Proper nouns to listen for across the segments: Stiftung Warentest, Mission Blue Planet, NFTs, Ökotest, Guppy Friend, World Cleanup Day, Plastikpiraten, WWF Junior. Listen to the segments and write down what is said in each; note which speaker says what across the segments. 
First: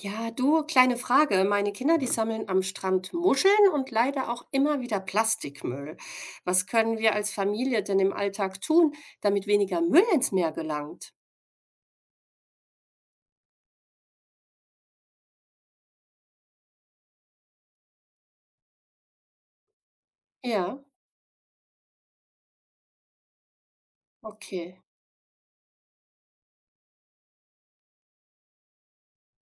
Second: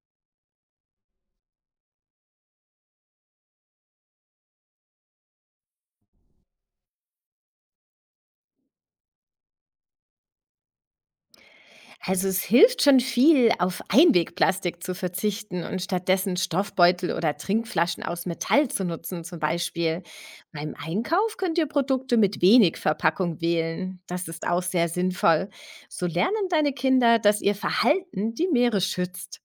Speaker 1: Ja, du, kleine Frage. Meine Kinder, die sammeln am Strand Muscheln und leider auch immer wieder Plastikmüll. Was können wir als Familie denn im Alltag tun, damit weniger Müll ins Meer gelangt?
Speaker 2: Also es hilft schon viel, auf Einwegplastik zu verzichten und stattdessen Stoffbeutel oder Trinkflaschen aus Metall zu nutzen zum Beispiel. Beim
Speaker 1: Ja,
Speaker 2: Einkauf könnt ihr Produkte mit wenig Verpackung wählen. Das ist auch
Speaker 1: okay.
Speaker 2: sehr sinnvoll. So lernen deine Kinder, dass ihr Verhalten die Meere schützt.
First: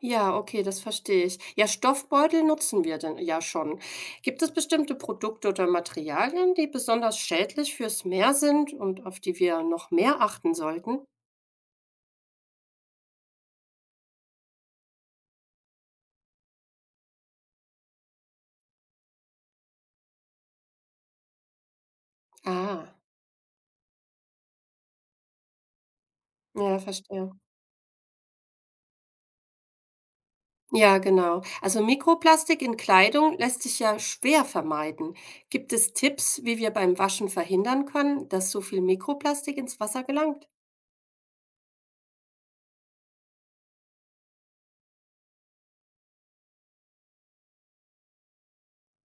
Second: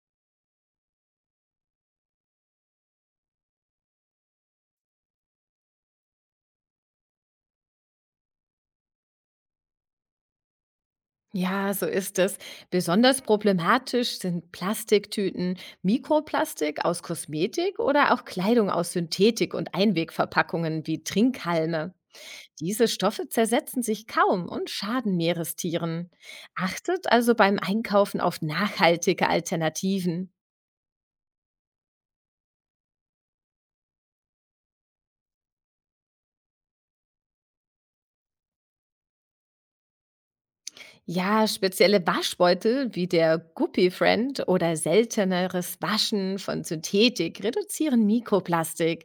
Speaker 1: Ja, okay, das verstehe ich. Ja, Stoffbeutel nutzen wir denn ja schon. Gibt es bestimmte Produkte oder Materialien, die besonders schädlich fürs Meer sind und auf die wir noch mehr achten sollten?
Speaker 2: Ja, so ist es. Besonders problematisch sind Plastiktüten, Mikroplastik aus Kosmetik oder auch Kleidung aus Synthetik und Einwegverpackungen wie Trinkhalme. Diese
Speaker 1: Ah,
Speaker 2: Stoffe zersetzen sich kaum und schaden Meerestieren.
Speaker 1: ja,
Speaker 2: Achtet
Speaker 1: verstehe.
Speaker 2: also beim Einkaufen auf nachhaltige Alternativen.
Speaker 1: Ja, genau. Also Mikroplastik in Kleidung lässt sich ja schwer vermeiden. Gibt es Tipps, wie wir beim Waschen verhindern können, dass so viel Mikroplastik ins Wasser gelangt?
Speaker 2: Ja, spezielle Waschbeutel wie der Guppy Friend oder selteneres Waschen von Synthetik reduzieren Mikroplastik.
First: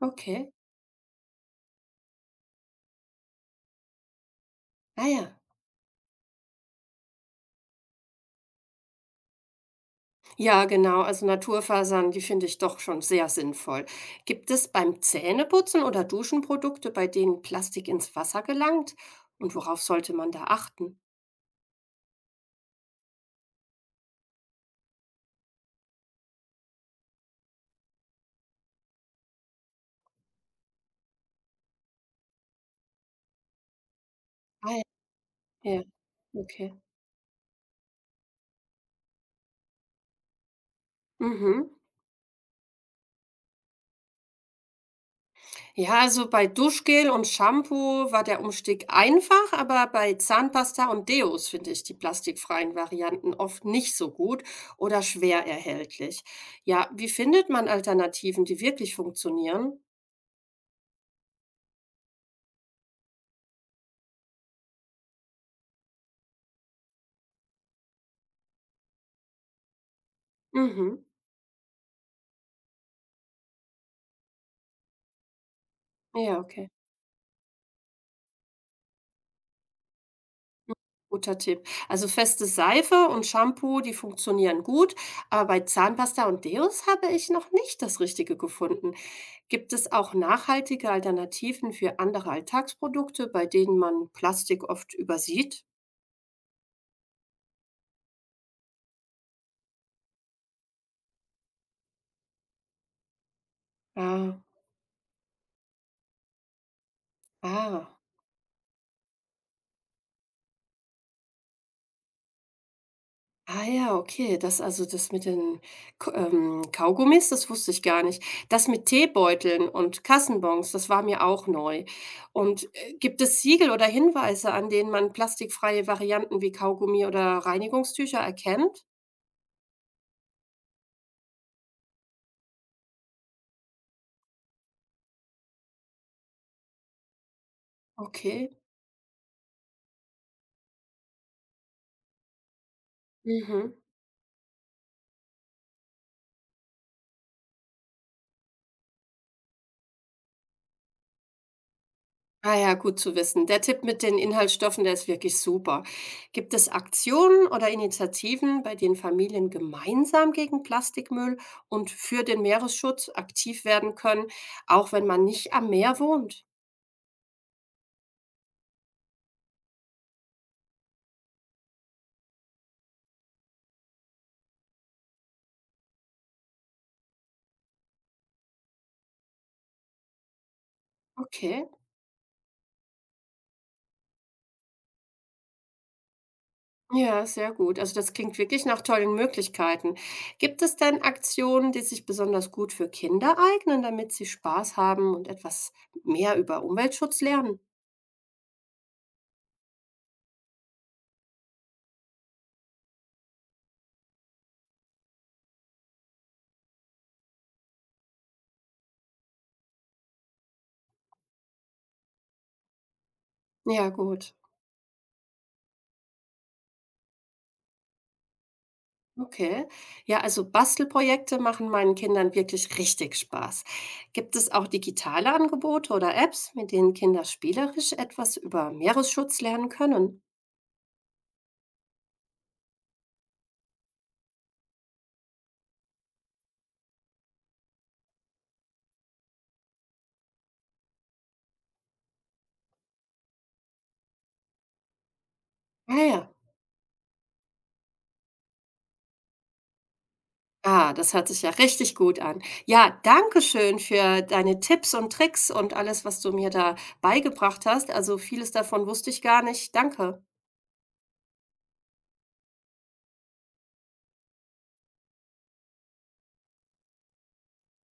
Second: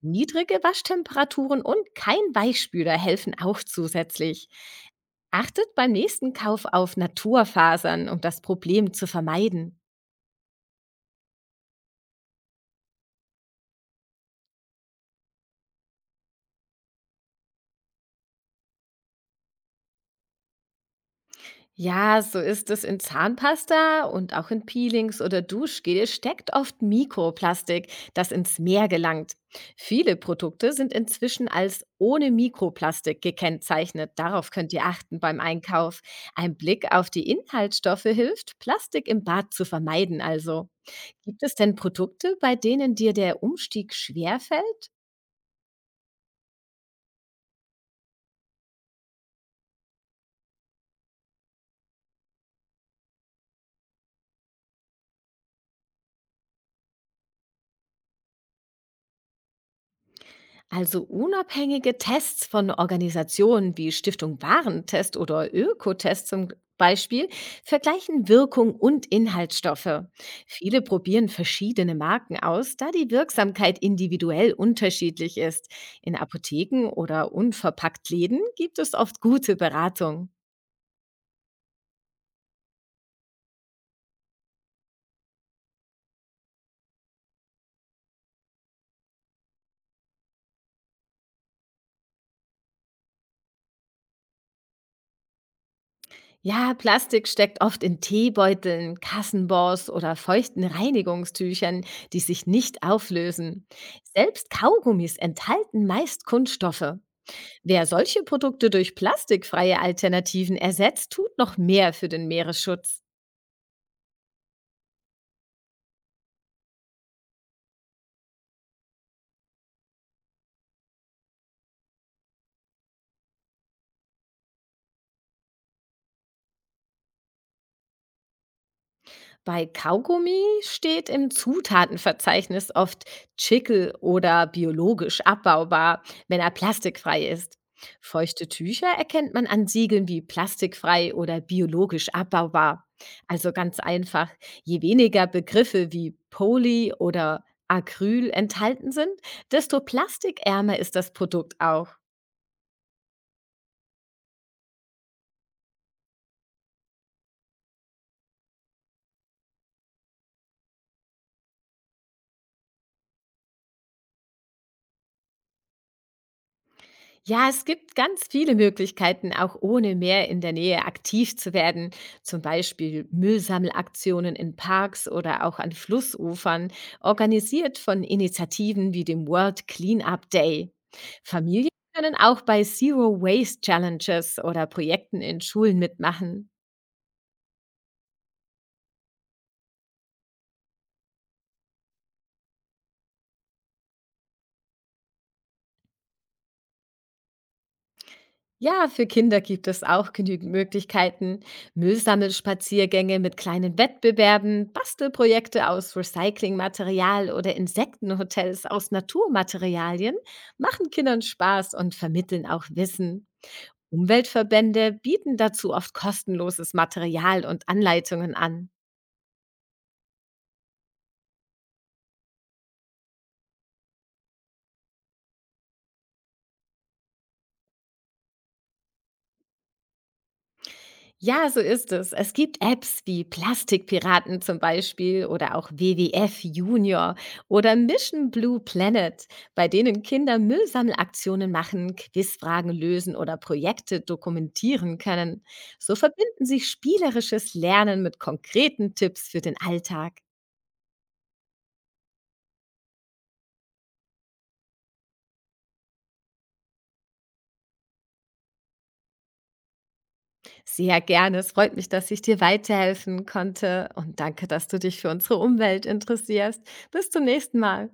Speaker 1: Okay.
Speaker 2: Niedrige Waschtemperaturen und kein Weichspüler helfen auch zusätzlich.
Speaker 1: Ah ja.
Speaker 2: Achtet beim nächsten Kauf auf Naturfasern, um das Problem zu vermeiden.
Speaker 1: Ja, genau. Also Naturfasern, die finde ich doch schon sehr sinnvoll. Gibt es beim Zähneputzen oder Duschen Produkte, bei denen Plastik ins Wasser gelangt? Und worauf sollte man da achten?
Speaker 2: Ja, so ist es, in Zahnpasta und auch in Peelings oder Duschgel steckt oft Mikroplastik, das ins Meer gelangt. Viele Produkte sind inzwischen als ohne Mikroplastik gekennzeichnet. Darauf könnt
Speaker 1: Ah
Speaker 2: ihr achten beim
Speaker 1: ja, ja,
Speaker 2: Einkauf. Ein
Speaker 1: okay.
Speaker 2: Blick auf die Inhaltsstoffe hilft, Plastik im Bad zu vermeiden also. Gibt es
Speaker 1: Mhm.
Speaker 2: denn Produkte, bei denen dir der Umstieg schwerfällt?
Speaker 1: Ja, also bei Duschgel und Shampoo war der Umstieg einfach, aber bei Zahnpasta und Deos finde ich die plastikfreien Varianten oft nicht so gut oder schwer erhältlich. Ja, wie findet man Alternativen, die wirklich funktionieren?
Speaker 2: Also unabhängige Tests von Organisationen wie Stiftung Warentest oder Ökotest zum Beispiel vergleichen Wirkung und Inhaltsstoffe. Viele
Speaker 1: Mhm.
Speaker 2: probieren verschiedene Marken aus, da die Wirksamkeit individuell unterschiedlich ist. In
Speaker 1: Ja, okay.
Speaker 2: Apotheken oder unverpackt Läden gibt es oft gute Beratung.
Speaker 1: Guter Tipp. Also feste Seife und Shampoo, die funktionieren gut, aber bei Zahnpasta und Deos habe ich noch nicht das Richtige gefunden. Gibt es auch nachhaltige Alternativen für andere Alltagsprodukte, bei denen man Plastik oft übersieht?
Speaker 2: Ja, Plastik steckt oft in Teebeuteln, Kassenbons oder feuchten Reinigungstüchern, die sich nicht auflösen.
Speaker 1: Ah,
Speaker 2: Selbst Kaugummis enthalten meist Kunststoffe. Wer
Speaker 1: ah.
Speaker 2: solche Produkte durch plastikfreie Alternativen ersetzt, tut noch mehr für den Meeresschutz.
Speaker 1: Ah ja, okay, das also das mit den K Kaugummis, das wusste ich gar nicht. Das mit Teebeuteln und Kassenbons, das war mir auch neu. Gibt es Siegel oder Hinweise, an denen man plastikfreie Varianten wie Kaugummi oder Reinigungstücher erkennt?
Speaker 2: Bei Kaugummi steht im Zutatenverzeichnis oft Chickel oder biologisch abbaubar, wenn er plastikfrei ist. Feuchte
Speaker 1: Okay.
Speaker 2: Tücher erkennt man an Siegeln wie plastikfrei oder biologisch abbaubar. Also
Speaker 1: Mhm.
Speaker 2: ganz einfach, je weniger Begriffe wie Poly oder Acryl enthalten sind, desto plastikärmer ist das Produkt auch.
Speaker 1: Ah ja, gut zu wissen. Der Tipp mit den Inhaltsstoffen, der ist wirklich super. Gibt es Aktionen oder Initiativen, bei denen Familien gemeinsam gegen Plastikmüll und für den Meeresschutz aktiv werden können, auch wenn man nicht am Meer wohnt?
Speaker 2: Ja, es gibt ganz viele Möglichkeiten, auch ohne Meer in der Nähe aktiv zu werden. Zum Beispiel Müllsammelaktionen in Parks oder auch an Flussufern, organisiert von Initiativen wie dem World Cleanup Day.
Speaker 1: Okay,
Speaker 2: Familien können auch bei Zero Waste Challenges oder Projekten in Schulen mitmachen.
Speaker 1: ja, sehr gut. Also das klingt wirklich nach tollen Möglichkeiten. Gibt es denn Aktionen, die sich besonders gut für Kinder eignen, damit sie Spaß haben und etwas mehr über Umweltschutz lernen?
Speaker 2: Ja, für Kinder gibt es auch genügend Möglichkeiten. Müllsammelspaziergänge mit kleinen Wettbewerben, Bastelprojekte aus Recyclingmaterial oder Insektenhotels aus Naturmaterialien machen Kindern Spaß und vermitteln auch Wissen.
Speaker 1: Ja, gut.
Speaker 2: Umweltverbände bieten dazu oft kostenloses Material und Anleitungen an.
Speaker 1: Okay. Ja, also Bastelprojekte machen meinen Kindern wirklich richtig Spaß. Gibt es auch digitale Angebote oder Apps, mit denen Kinder spielerisch etwas über Meeresschutz lernen können?
Speaker 2: Ja, so ist es. Es gibt Apps wie Plastikpiraten zum Beispiel oder auch WWF Junior oder Mission Blue Planet, bei denen Kinder Müllsammelaktionen machen, Quizfragen lösen oder Projekte dokumentieren können. So
Speaker 1: Ah ja.
Speaker 2: verbinden sich spielerisches Lernen mit konkreten Tipps für den Alltag.
Speaker 1: Ah, das hört sich ja richtig gut an. Ja, danke schön für deine Tipps und Tricks und alles, was du mir da beigebracht hast. Also vieles davon wusste ich gar nicht. Danke.
Speaker 2: Sehr gerne. Es freut mich, dass ich dir weiterhelfen konnte, und danke, dass du dich für unsere Umwelt interessierst. Bis zum nächsten Mal.